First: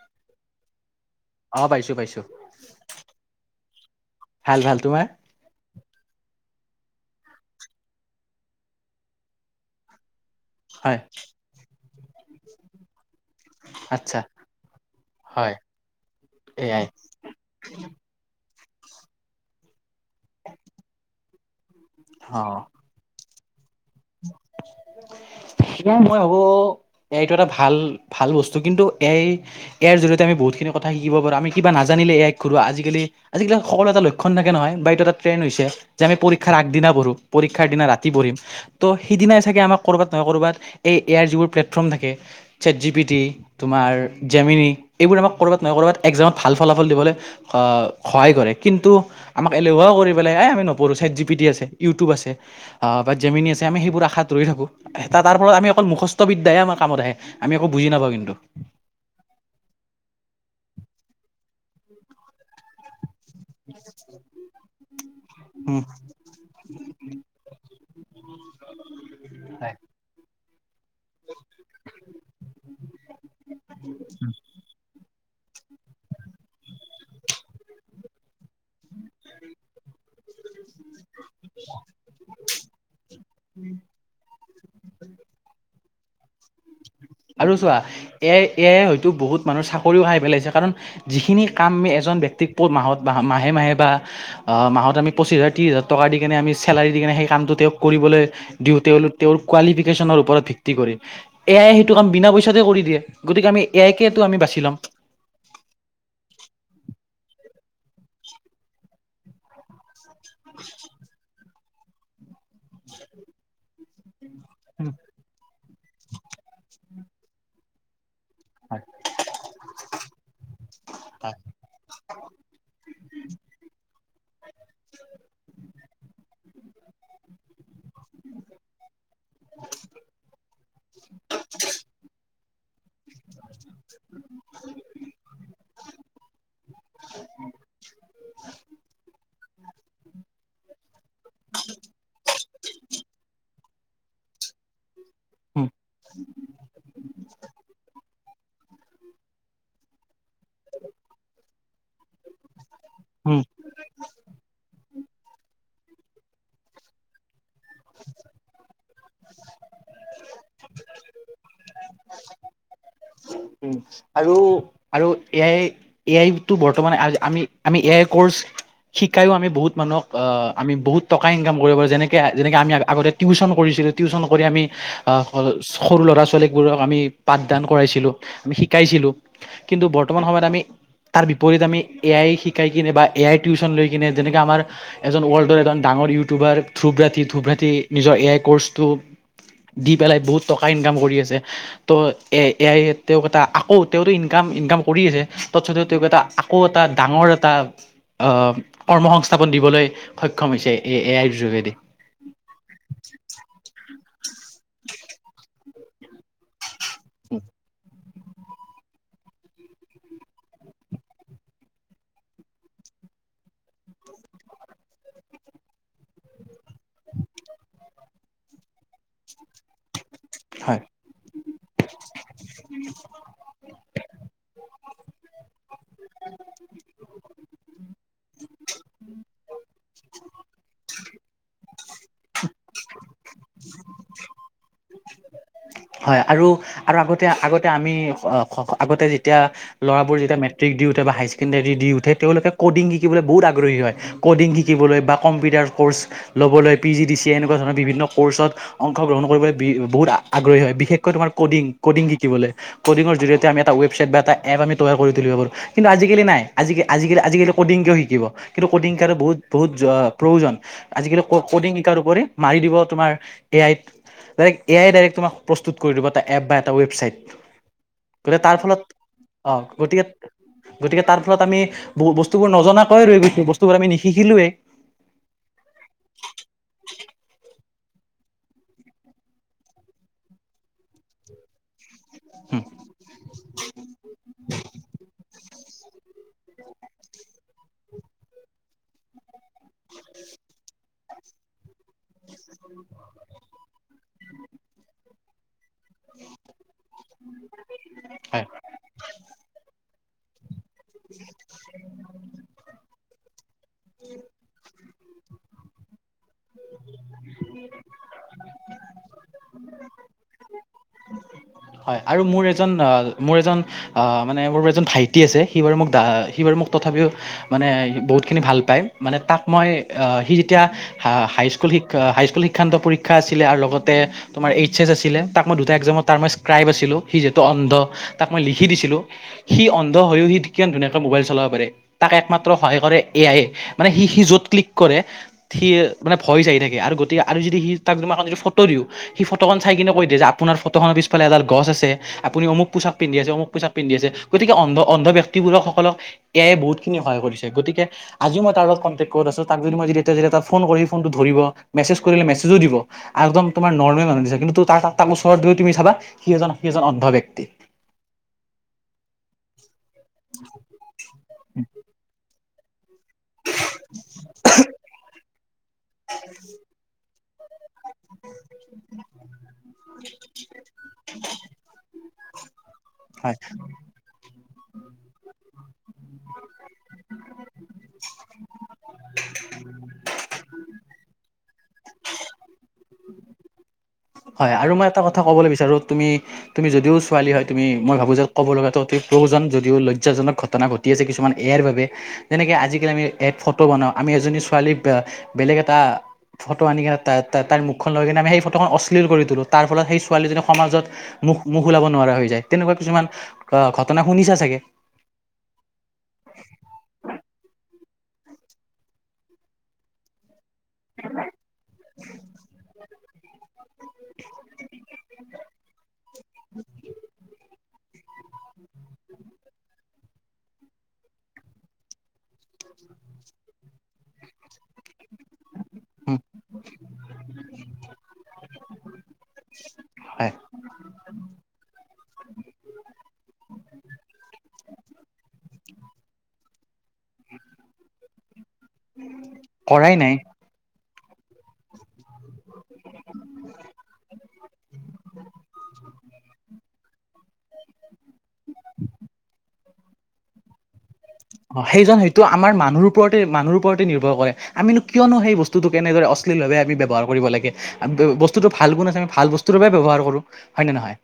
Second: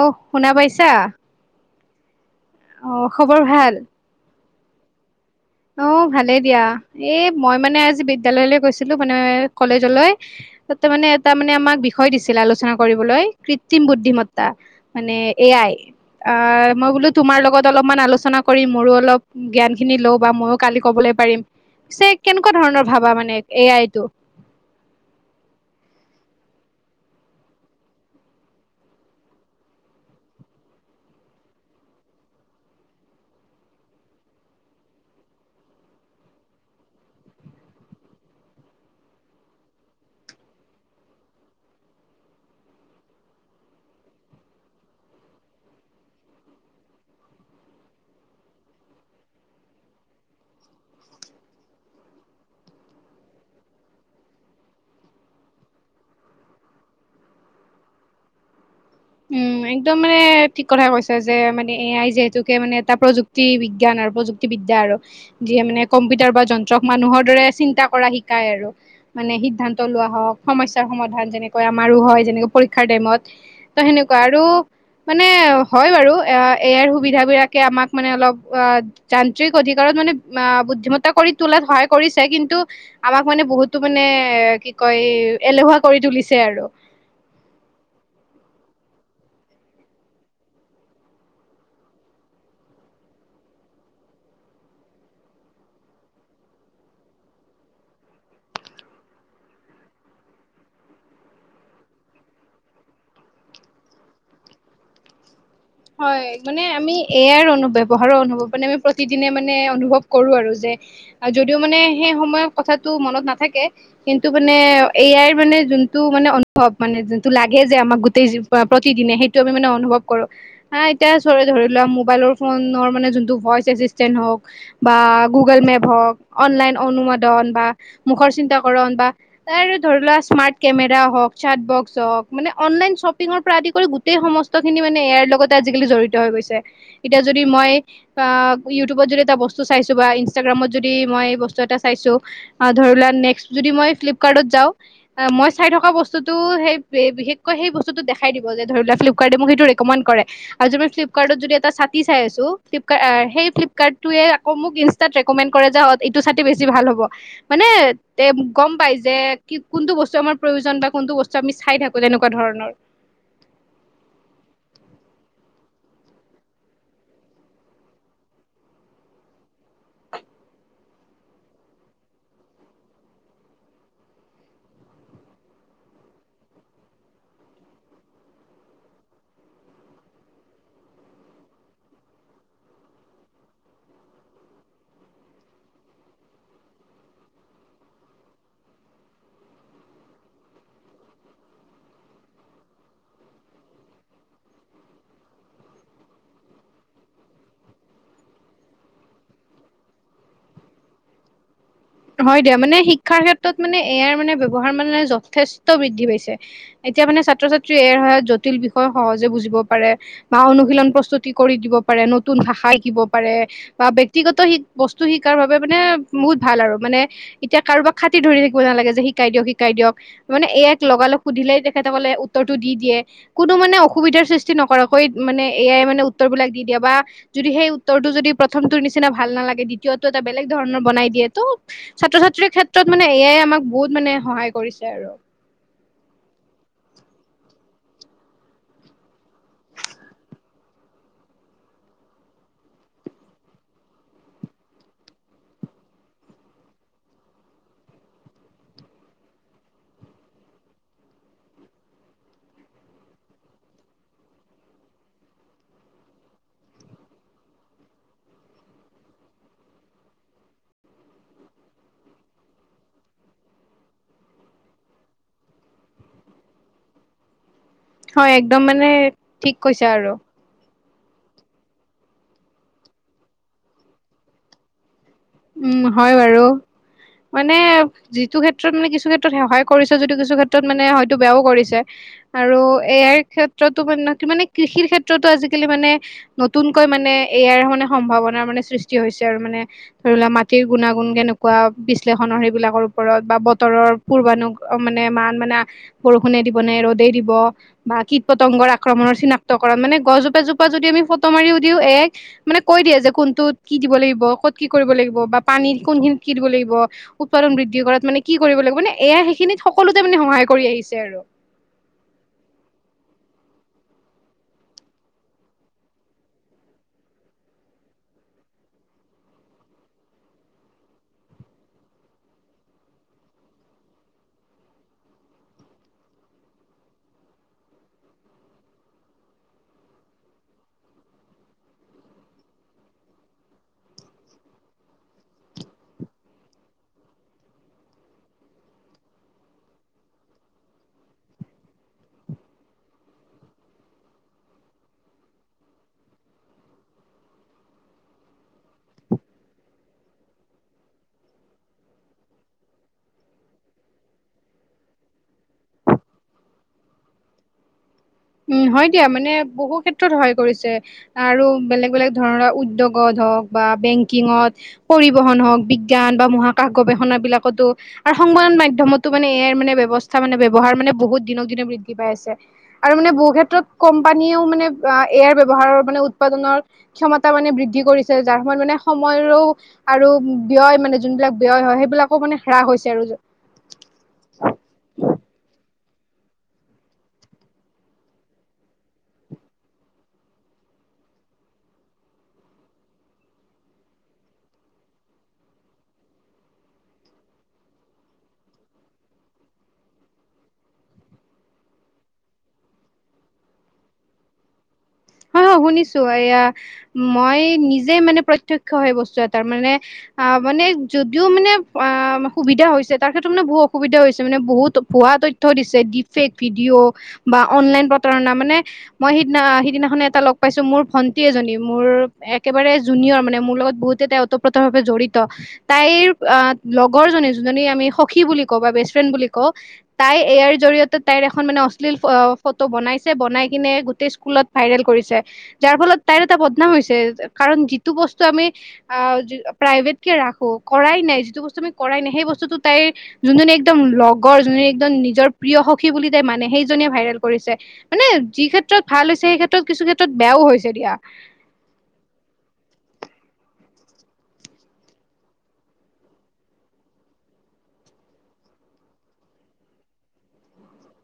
অ' শুনা পাইছা? অ পাইছো পাইছো অ' খবৰ ভাল? ভাল ভাল, তোমাৰ? অ' ভালেই দিয়া এই মই মানে আজি বিদ্যালয়লৈ গৈছিলো মানে কলেজলৈ। তাতে হয় মানে এটা মানে আমাক বিষয় দিছিলে আলোচনা কৰিবলৈ। কৃত্ৰিম আচ্ছা বুদ্ধিমত্তা মানে এ হয় আই। অ' এয়াই মই বোলো তোমাৰ লগত অলপমান আলোচনা কৰি মোৰো অলপ জ্ঞান খিনি লওঁ বা ময়ো কালি ক'বলৈ পাৰিম। পিছে কেনেকুৱা ধৰণৰ ভাবা মানে এ আই? এ মই [inaudible] এয়াইটো এটা ভাল ভাল বস্তু কিন্তু এ ইয়াৰ জৰিয়তে আমি বহুতখিনি কথা শিকিব পাৰো আমি কিবা নাজানোঁ নিলে এ আইক সুধু আজিকালি আজিকালি সকলো এটা লক্ষণ থাকে নহয় বা এইটো এটা ট্ৰেণ্ড হৈছে যে আমি পৰিক্ষাৰ আগদিনা পঢ়ো, পৰীক্ষাৰ দিনা ৰাতি পঢ়িম। ত' সেইদিনাই চাগে আমাক ক'ৰবাত নহয় ক'ৰবাত এই এয়াৰ যিবোৰ প্লেটফৰ্ম থাকে, চছেট জি পি টি তোমাৰ ত ভাল ফলাফল দিব সহায় কৰে। আমাক এলে কৰি পেলাই এ আমি নপঢ়ো চ জি পিটি আছে ইউটিউব আছে বা জেমিন আছে। তেতিয়া আমি সেইবোৰ আশাত ৰৈ থাকো, তাৰ পৰাল আমি অকল মুখস্থ বিদ্যাই আমাৰ কামত আহ আমি আ একো বুজি নাপাওঁ কিন্তু। উম একদম মানে ঠিক কথাাই কৈছে যে মানে এয় যিহেতুকে মানে এটা প্ৰযুক্তি ুক্ত বিজ্ঞান আৰু প্ৰযুক্তিবিদ্া আৰু যিয়ে মানে কম্পিউটাৰ বা যন্ত্ৰক মানুহৰ দৰে চিন্ত কৰা শিক্ষা। তাই আৰু মানে, সিদ্ধান্ত লোৱা হওক। সমস্্যাৰ সমাধান যেনেকৈ আমাৰো হয় যেনেকে পৰীক্ষাৰ টাইমত, ত সেনেকুৱা আৰু মানে হয় বাৰু এয়াৰ সুবিধাবিলাকে আমাক মানে অলপ অ' যান্ত্ৰিক অধিকাৰত মানে অ' বুদ্ধিমত্তা কৰি তোলাত সহায় কৰিছে কিন্তু, আমাক মানে বহুতো মানে এ কি কয় এলেহুৱা কৰি তুলিছে। [inaudible] আৰু চোৱা এ এয় হয়তো বহুত মানুহ চাকৰিও খাই পেলাইছে কাৰণ যিখিনি কামি এজন ব্যক্তিৰ মাহত মাহে মাহে বা মাহত আমি পঁচিছ হাজাৰ ত্ৰিছ হাজাৰ টকা দি কেনে আমি চেলাৰি দি কেনে সেই কামটো তেওঁক কৰিবলৈ দিওঁ তেওঁলোক তেওঁৰ কোৱালিফিকেশ্যনৰ ওপৰত ভিত্তি কৰি। এ আয়ে সেইটো কাম বিনা পইচাতে কৰি দিয়ে, গতিকে আমি এ আই কেেটো আমি বাচি ল'ম। হয় মানে আমি এয়াৰ অনুভৱহাৰৰ অনুভৱ মানে আমি প্ৰতিদিনে মানে অনুভৱ কৰো আৰু যে যদিও মানে সেই সময় কথাটো মনত নাথাকে। কিন্তু মানে এয়াই মানে যোনটো মানে অনুভৱ মানে যোনটো লাগে যে আমাক তেজ হয় প্ৰতিদিনে সেইটো আমি মানে অনুভৱ কৰো। হা এতিয়া হয় চৰে ধৰি লোৱা মোবাইলৰ ফোনৰ মানে যোনটো ভইচ আছে। তেটন হক, বা গোগল মেপ হক, অনলাইন অনোমাদন বা, মোখৰ চিন্তাকৰন বা ত ধৰি লোৱা স্মাৰ্ট কেমেৰা হওক চট বক্স হওক মানে অনলাইন শ্বপিঙৰ পৰা আদি কৰি গোটেই সমস্তখিনি মানে এ য়াৰ লগত জডিত হৈ গৈছে এতিয়া যদি মই আ ইউটিউবত যদি এটা বস্তু চাইছো বা ইনাগ্ৰামত যদি মই বত এটা চাইছো, আ ধৰি লোৱা নে যদি মই ফ্লিপকাৰটত যাওঁ, মই উম চাই থকা বস্তুতটো বিশেষকৈ স খাই দিব যে ধৰি ল ফ্লপকাৰ্ট মোকেইটো ৰেকমেণ্ড কৰে আৰু যদি ফ্লিপকাৰ্টত যদি এটা চাতি চাই আছো। ফলপ উম সেই ফ্লিপকাৰ্টোৱে আক মোক ইনষ্টাত ৰেকমেণ্ড কৰে যে আ এইটোতে বেছি ভাল হ'ব। মানে তে গম পাইছে। যে কি কোনটো বস্তু আমাৰ প্ৰয়োজন বা কোনটো বস্তু আমি চাই থাকো তেনেকুৱা ধৰণৰ। উ আৰু আৰু এ আই এ আই টো বৰ্তমান আমি আমি এ আই কৰ্চ। শিকাইও আমি বহুত মানুহক অ' আমি বহু টকা ইকাম কৰিব পাৰো যেনেকে যেনেকে আমি আগতে টিউশচন কৰিছো। টিউচন কৰি আমি সৰু ল'ৰা ছোৱালীবোৰক আমি পাঠদান কৰাইছিলো। আমি শিকাইছিলো, কিন্তু বৰ্তমান সময়ত আমি তাৰ বিপৰীত আমি এ আই শিকাই কিনে বা এ আই টিউচন লৈ কিনে যেনেকে আমাৰ এজন ৱৰ্ল্ডৰ এজন ডাঙৰ ইউটিউবাৰ ধ্ৰুবতি ধ্ৰুব্ৰতি নিজৰ এ আই কৰ্চটো দি পেলাই বহুত টকা ইনকাম কৰি আছে, ত' এ এাই তেওঁক এটা আকৌ তেওঁতো ইনকাম ইনকাম কৰি আছে তসতও তেওঁক এটা আকৌ এটা ডাঙৰ এটা আহ কৰ্মসংস্থাপন দিবলৈ সক্ষম হৈছে এ এ আইৰ যোগেদি। হয় দিয়া মানে শিক্ষাৰ ক্ষেত্ৰত মানে ইয়াৰ মানে ব্য্ৱহাৰ মানে যথেষ্ট বৃদ্ধি পাইছে। এতিয়া মানে ছাত্ৰ ছাত্ৰী এ হয়। জটিল বিষয় সহজে বুজিব পাৰে বা অনুশীলন প্ৰস্তুতি কৰি দিব পাৰে নতুন ভাষা শিকিব পাৰে। বা ব্য়ক্তিগত শ বস্তু শিকাৰ বাবে মানে বহুত ভাল আৰু। মানে এতিয়া কাৰোবাক খতি ধৰি থাকিব নালাগে যে শিকাই দিয়ক-শিকাই দিয়ক। মানে এ হয় আইক লগালগ সুধিলেই তেখেতসকলে উত্তৰটো দি দিয়ে। কোনো মানে অসুবিধাৰ সৃষ্টি নকৰাক কৈ মানে এ আই মানে উত্তৰ বিলাক দি দিয়ে, বা যদি সেই উত্তৰটো যদি প্ৰথমটোৰ নিচিনা ভাল নালাগে দ্বিতীয় উত্তৰটো এটা বেলেগ ধৰণৰ বনাই দিয়ে ত' ছাত্ৰ-ছাত্ৰীৰ ক্ষেত্ৰত মানে এ আই আমাক বহুত মানে সহায় কৰিছে আৰু। হয়। আৰু আৰু আগতে আ-আগতে আমি অ' খ-খ- আগতে যেতিয়া ল'ৰাবোৰ যেতিয়া মেট্ মেট্ৰিক দিওঁতে বা হাই ছেকেণ্ডাৰী দি উঠে, তেওঁলোকে কডিং শিকিবলৈ বহুত আগ্ৰহী হয়। কডিং শিকিবলৈ বা কম্পিউটাৰ আৰ কৰ্চ ল'বলৈ পি জি ডি চি এনেকুৱা ধৰণৰ বিভিন্ন কৰ্চত অংশগ্ৰহণ কৰিবলৈ বি-বহুত আ-আগ্ৰহী হয়। বিশেষকৈ তোমাৰ কডিং, কডিং শিকিবলে। কডিঙৰ জৰিয়তে আমি এটা ৱেছাইট বা এটা এপ আমি তৈয়াৰ কৰি তুলিব পাৰো কিন্তু আজিকালি নাই আজিকি আজিকালি আজিকালি ক'ডিংকিয়ও শিকিব কিন্তু ক'িং কাৰটো বহুত বহুত প্ৰয়োজন। আজিকালি ক কডিংিকাৰ উপৰি মাৰি দিব তোমাৰ, এ, আইত ডাইৰেক্ট এ আই ডাইৰেক্ট তোমাক প্ৰস্তুত কৰি দিব এটা এপ বা এটা ৱেবছাইট। হয় গতিকে তাৰ একদম ফলত, মানে ঠিক আহ কৈছা গতিকে আৰু গতিকে তাৰ ফলত আমি ব বস্তুবোৰ নজনাকৈ ৰৈ গৈছো বস্তুবোৰ আমি নিশিখিলোয়েই। উম হয় বাৰু, মানে যিটো ক্ষেত্ৰত মানে কিছু ক্ষেত্ৰত সেহায় কৰিছে, যদিটো কিছু ক্ষেত্ৰত মানে হয়তো বেয়াও কৰিছে। আৰু ইয়াৰ ক্ষেত্ৰতো মানে মানে কৃষিৰ ক্ষেত্ৰতো আজিকালি মানে- নতুনকৈ মানে এয়াৰ মানে সম্ভাৱনাাৰ মানে সৃষ্টি হৈছে আৰু মানে। ধৰি লোৱা মাটিৰ গুণাগুণ কেনেকুৱা বিশ্লেষণৰ সেইবিলাকৰ ওপৰত, বা বতৰৰ পূৰ্বানুক মানে মান, মানে বৰষুণে দিব নে ৰ'দেই দিব বা হয় কীট-পতংগৰ আক্ৰমণৰ চিনাক্ত কৰা, মানে গছ জো যদি আমি ফটোও মাৰিও দিও এ আইক মানে কৈ দিয়ে যে কোনটোত কি দিব লাগিব, ক'ত কি কৰিব লাগিব, বা পানী কোন খিনিত কি দিব লাগিব, উৎপাদন বৃদ্ধি কৰাত মানে কি কৰিব লাগিব? মানে এ আই সেইখিনিত সকলোতে মানে সহায় কৰি আহিছে আৰু। হয়। আৰু মোৰ এজন আ- মোৰ এজন আ- মানে মোৰ এজন ভাইটি আছে, সি বাৰু মোক দা- সি বাৰু মোক তথাপিও মানে সি বহুতখিনি ভাল পাই। মানে তাক মই আ সি যেতিয়া হা-হাইস্ক স্কুল শিক্ষা-হাইস্কুল শিক্ষান্ত পৰীক্ষা আছিলে, আৰু লগতে তোমাৰ এইচ এছ আছিলে। তাক মই দুটা এক্সামত তাৰ মই ক্ৰাইব আছিলঁ। সি যিহেটো অন্ধ, তাক মই লিখি দিছিলো। সি অন্ধ হৈও সি কিয় ধুনীয়াকৈ মোবাইল চলা পাৰে। তাক একমাত্ৰ সহায় কৰে এ আইয়ে। মানে সি-সি য'ত ক্লিক কৰে, সি মানে ভয়ত চ আহি থাকে। আৰু গতি, আৰু যদি সি তাক কোনোবাখন যদি ফটো দিওঁ সি ফটোখন চাই কিনে কৈ দিয় যে আপোনাৰ ফটোখনৰ পিছ ফালে এডাল গছ আছে, আপুনি অমুক পোছাক পিন্ধি আছে, অমুক পোছাক পিন্ধি আছে। গতিকে অন্ধ-অন্ধ ব্যক্তিবোৰক-সকলক এ আইয়ে বহুত খিন সহায় কৰিছে। গতিকে আজিও মই তাৰ লগত কন্টেক ক'ত আছ তাক যদি মই [unintelligible] এটা ফোন কৰি ফোনটো ধৰিব। মেছেজ কৰিলে মেছেজো দিব আৰু একদম তোমাৰ নৰ্মেল মানুহ নিচিনা। কিন্তু তাৰ-তাক ওচৰত গৈ তুমি চাবা সি এজন, সি এজন অন্ধ ব্যক্তি। তোত সহায় কৰিছে আৰু বেলেগ-বেলেগ ধৰণৰ উদ্যোগ গত হওক বা বেংকিঙত, পৰিবহন হওক, বিজ্ঞান বা মহাকাশ গৱেষণা বিলাক কতো আৰু সংবাদ মাধ্যমতো মানে এ আইৰ মানে ব্যৱস্থা মানে ব্যৱহাৰ মানে বহুত দিনক দিনে বৃদ্ধি পাই আছে। আৰু মানে বহু হয় ক্ষেত্ৰত কোম্পানীয়ে তো মানে এ আইৰ ব্যৱহাৰৰ মানে উৎপাদনৰ ক্ষমতা মানে বৃদ্ধি কৰিছে। যাৰ ফলত মানে সময়ৰ তো আৰু ব্যয় মানে যোনবিলাক ব্যয় হয়, সেইবিলাকো মানে হ্ৰাস হৈছে আৰু। হয় আৰু মই এটা কথা ক'বলৈ বিচাৰোঁ তুমি, তুমি যদিও ছোৱালী হয় তুমি মই ভাবো যে ক'ব লগাটো অতি প্ৰয়োজন যদিও লজ্জাজক ঘটনা ঘটি ছে কিছুমান এয়াৰ বাবে। যেনেকে আজিকালি আমি এ ফটো বনাওঁ। আমি এজনী ছোৱালী আ বেলেগ এটা ফটো আনি কেনে তাই-তাইৰ মুখখন লৈ কিনে আমি সেই ফটোখন অশ্লী অশ্লীল কৰি তুলো। তাৰ ফলত সেই ছোৱালীজনী সমাজত মুখ-মুখ ওলাব নোৱাৰা হৈ যায়। তেনেকুৱা কিছুমান ঘটনা না শুনিছা চাগে? হয়, হয়, শুনিছো। এয়া মই নিজ যে মানে প্ৰত্যক্ষ হয় বস্তু এটাৰ, মানে মানে যদিও মানে আ সুবিধা হৈছে তাৰ ক্ষেত্ৰত মানে বহুত অসুবিধা হৈছে, মানে বহুত ভুৱা তথ্য দিছে। ডিফেক ভিডিঅ' বা অনলাইন প্ৰতাৰণা মানে মই সিদিনা সিদিনা মানে এটা লগ পাইছো মোৰ ভন্টি এজনী, মোৰ একেবাৰে জুনিয়ৰ মানে মোৰ লগত বহুতেই তেওঁ ওতঃপ্ৰোতভাবে জড়ি ত তাইৰ উম, আ লগৰ জনী, যোনজনী আমি সখী বুলি কওঁ বা বেছফ্ৰেড বুলি কওঁ, তাই হয় ইয়াৰ জৰিয়তে তাইৰ এখন মানে অশ্লীল ফটো বনাইছে বনাই কিনে গোটেই স্কুলত ভাইৰেল কৰিছে, যাৰ ফলত তাইৰ এটা বদনাম হৈছে। কাৰণ যিটো বস্তু, আমি প্ৰ কৰাই প্ৰাইভেত কে নাই ৰাখো কৰাই নাই যিটো বস্তু আমি কৰাই নাই সেই বস্তুতটো তাইৰ যোনজনী একদম লগৰ যোনজনী একদম নিজৰ প্ৰিয় সখী বুলি দে মানে সেইজনীয়ে ভাইৰেল কৰিছে মানে যি ক্ষেত্ৰত ভাল হৈছে সেই ক্ষেত্ৰত কিছু ক্ষেত্ৰত বেয়াও হৈছে দিয়া। [inaudible] অ' সেইজন হয়তো আমাৰ মানুহ ওপৰতে মানুহ ওৰতে নিৰ্ভৰ কৰে আমিনো কিয়নো সেই বস্তুতোক কেনেদৰে অশ্লিলভাৱে ব্যৱহাৰ কৰিব লাগে বস্তুতটো ভালগুণ আছে আমি ভাল বস্তুৰ বাবে ব্যৱহাৰ কৰো, হয় নে নহয়?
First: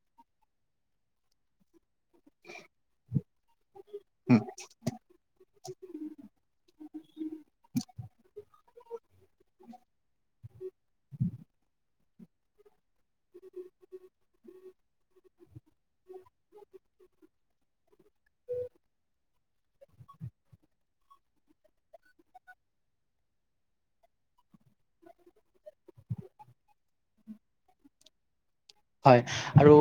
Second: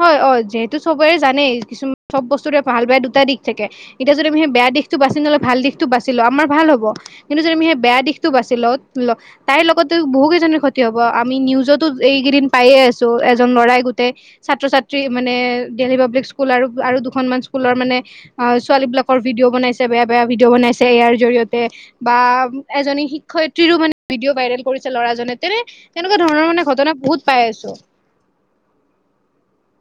হয়। অ', যিহেতু চবেৰে জানেই কিছুমান চব বস্তুৰে ভাল-বেয়া দুটা দিশ থাকে। এতিয়া যদি আমি হেই বেয়া দিশটো বাচি নলৈ ভাল দিশটো বাচি লওঁ আমাৰ ভাল হ'ব। কিন্তু যদি আমি হেই বেয়া দিশটো বাছি লওঁ ল তাইৰ লগতেও বহু কেইজনী ক্ষতি হ'ব। আমি নিউজতো এইকেইদিন পায়ে আছো এজন ল'ৰাই গো কোতে ছাত্ৰ-ছাত্ৰী মানে দিল্লী পাব্লিক স্কুল আৰু, আৰু দুখনমান স্কুলৰ মানে ছোৱালী বিলাকৰ ভিদিঅ' ভিদঅ' বনাইছে, বেয়া-বেয়া ভিদিঅ' বনাইছে এ আই ৰ জৰিয়তে। বা এজনী শিক্ষয়ত্ৰীৰো মানে ভিদিঅ' ভা ভাইৰেল কৰিছে ল'ৰাজনে। তেনে তেনেকুৱা ধৰণৰ মানে ঘটনা বহুত পাই আছোঁ। হয় আৰু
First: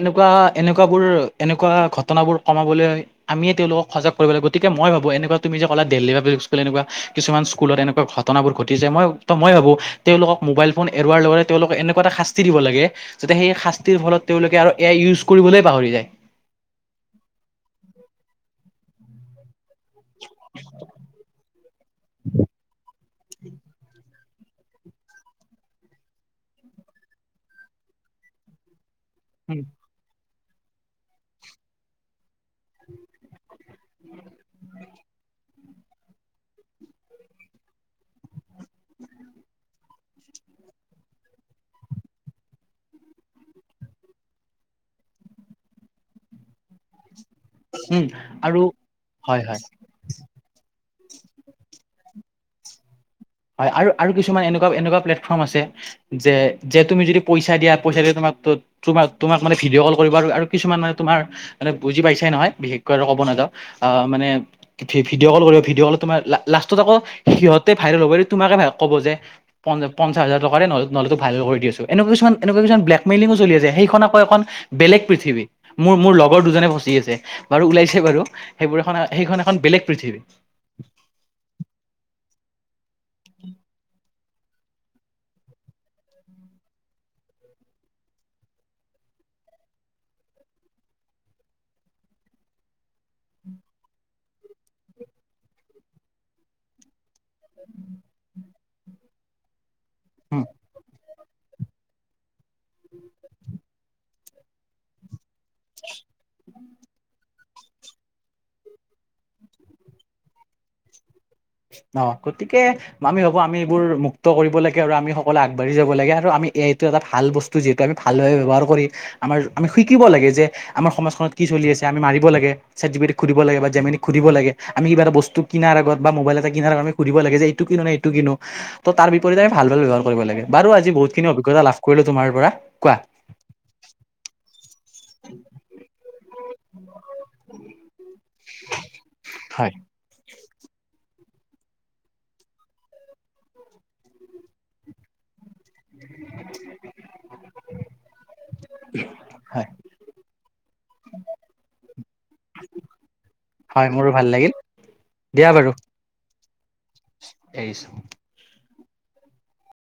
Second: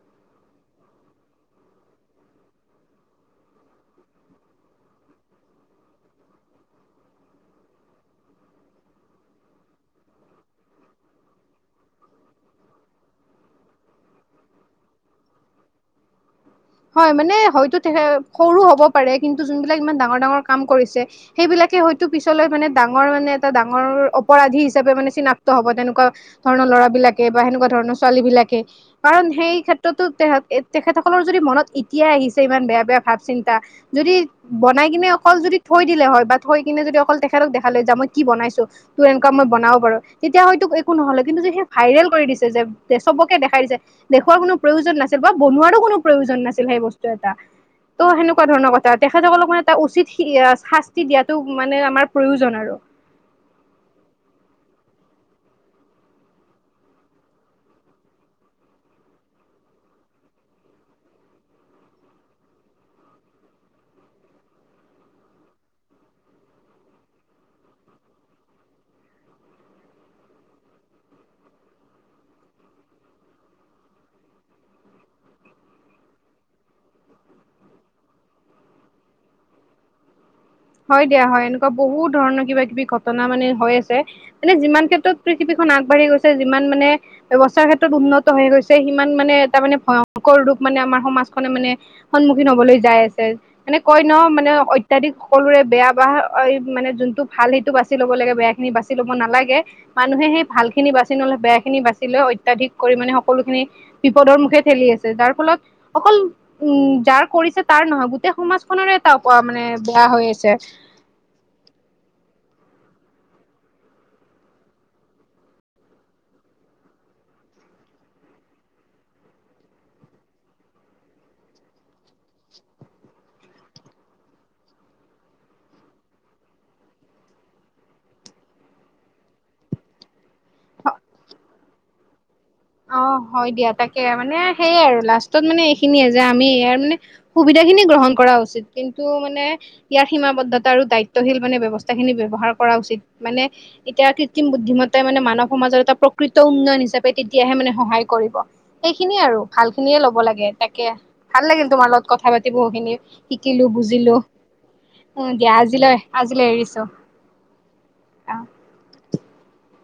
এনেকুৱা এনেকুৱাবোৰ এনেকুৱা ঘটনাবোৰ কমাবলৈ, আমি তেওঁলোকক সজাগ কৰিবলে গতিকে মই ভাবো এনেকুৱা তুমি যে কলা দিল্লী পাব্লিক স্কুল এনেকুৱা কিছুমান স্কুলত এনেকুৱা ঘটনা বোৰ ঘটিছে মই ত মই ভাবো তেওঁলোকক মোবাইল ফোন এৰোৱাৰ লগতে তেওঁলোকক এনেকুৱা এটা শাস্তি দিব লাগে যাতে সেই শাস্তিৰ ফলত তেওঁলোকে আৰু এ আই ইউজ কৰিবলৈ পাহৰি যায়। হয় মানে হয়তো তে সৰু হ'ব পাৰে কিন্তু যোনবিলাক ইমান ডাঙৰ ডাঙৰ কাম কৰিছে সেইবিলাকে পিছলৈ ডাঙৰ মানে ডাঙৰ অপৰাধী হিচাপে মানে চিনাক্ত হব তেনেকুৱা ধৰণৰ ল'ৰা বিলাকে বা সেনেকুৱা ধৰণৰ ছোৱালী বিলাকে কাৰণ সেই ক্ষেত্ৰতো তে তেখেতসকলৰ যদি মনত এতিয়াই আহিছে ইমান বেয়া বেয়া ভাৱ চিন্তা যদি বনাই কিনে অকল যদি থৈ দিলে হয় বা থৈ কিনে যদি অকল তেখেতক দেখালে হয় মই কি বনাইছো তোৰ এনেকুৱা মই বনাও বাৰু তেতিয়া হয়তো একো নহলে কিন্তু যে সেই ভাইৰেল কৰি দিছে যে চবকে দেখাই দিছে দেখুুৱাৰ কোনো প্ৰয়োজন নাছিল বা বনোৱা কোনো প্ৰয়োজন নাছিল। সেই বস্তু এটা, ত উম সেনেকুৱা আৰু ধৰণৰ কথা হয় তেখেতসকলক হয় মানে এটা উচিত শাস্তি দিয়াতো মানে আমাৰ প্ৰয়োজন আৰু। হয় আৰু কিছুমান এনেকুৱা এনেকুৱা প্লেটফৰ্ম আছে যে যে তুমি যদি পইচা দিয়া পইচা দি তোমাৰ ত তোমাক মানে ভিডিঅ' কল কৰিব আৰু কিছুমান মানে তোমাৰ মানে বুজি পাইছাই নহয় বিশেষকৈ আৰু ক'ব ন মানে ভিডিঅ' কল কৰিব ভিডিঅ' কল তাৰ লাষ্টত আকৌ সিহতে ভাইৰেল হ'ব তোমাকে ভ ক'ব যে পঞ্চ পঞ্চাচ হাজাৰ টকা দে তোমাক ভাইৰেল কৰি দি আছো এনেকুৱা কিছুমান এনেকুৱা কিছুমান ব্লেকেইলি চলি আছে সেইখন আকৌ এখন বেলেগ পৃথিৱী মোৰ মোৰ লগৰ দুজনে ফচি আছে বাৰু ওলাইছে বাৰু। সেইবোৰ এখন সেইখন এখন বেলেগ পৃথিৱী। হয় দিয়া হয় এনেকুৱা বহুত ধৰণৰ কিবা কিবি ঘটনা মানে হৈ আছে। এনে যিমান ক্ষেত্ৰত পৃথিৱীখন আগবাঢ়ি গৈছে যিমান মানে ব্যৱস্থাৰ ক্ষেত্ৰত উন্নত হৈ গৈছে সিমান মানে এটা মানে ভয়ংকৰ ৰূপ মানে আমাৰ সমাজখনে মানে সন্মুখীন হ'বলৈ যাই আছে মানে কয় ন অত্যাধিক সকলোৰে বেয়া বা মানে যোনটো ভাল সেইটো বাছি ল'ব লাগে বেয়া খিনি বাছি ল'ব নালাগে। মানুহে সেই ভাল খিনি বাচ বেয়া খিনি বাচি লৈ অত্যাধিক পৰিমানে সকলোখিনি বিপদৰ মুখে ঠেলি আছে যাৰ ফলত অকল উম যাৰ কৰিছে তাৰ নহয় গোটেই সমাজ খনৰে এটা মানে বেয়া হৈ আছে। অ' গতিকে আমি ভাবো আমি এইবোৰ মুক্ত কৰিব লাগে আৰু আমি সকলোৱে আগবাঢ়ি যাব লাগে আৰু আমি এ আই টো ভাল বস্তু যিহেতু আমি ভাল ভাৱে ব্যৱহাৰ কৰি আমাৰ আমি শিকিব লাগে যে আমাৰ সমাজখনত কি চলি আমি মিব লাগে চেট জিবিটিক লাগে বা জেমিনিক সুধিব লাগে আমি কিবা এটা বস্তু কিনাৰ আগত বা মোবাইল এটা কিনাৰ কাৰণে সুধিব লাগে এইটো কিনো নে এইটো কিনো ত তাৰ বিপৰতে ভাল ভাল ব্যৱহাৰ কৰিব লাগে বাৰু আজি বহুতখানি অজ্ঞতা লাভ কৰিলোঁ তোমাৰ পৰা। কোৱা অ' হয় দিয়া তাকে মানে সেইয়ে আৰু লাষ্টত মানে এইখিনি যে আমি ইয়াৰ মানে সুবিধাখিনি গ্ৰহণ কৰা উচিত কিন্তু মানে হয় ইয়াৰ সীমাবদ্ধতা আৰু দায়িত্বশীল মানে ব্যৱস্থা খিনি ব্যৱহাৰ কৰা উচিত মানে এতিয়া কৃত্ৰিম বুদ্ধিমতাই মান মানৱ সম জৰিয়তে প্ৰকৃত উন্নয়ন হিচাপে তেতিয়াহে মানে সহায় কৰিব, সেইখিনিয়ে আৰু হয় ভাল খিনিয়ে লব লাগে তাকে ভাল লাগিল তোমাৰ লগত কথা পাতি বহু খিনি শিকিলো হয় মোৰো বুজিলো ভাল লাগিল উ, দিয়া আজিলৈ আজিলৈ এৰিছো। দিছো অ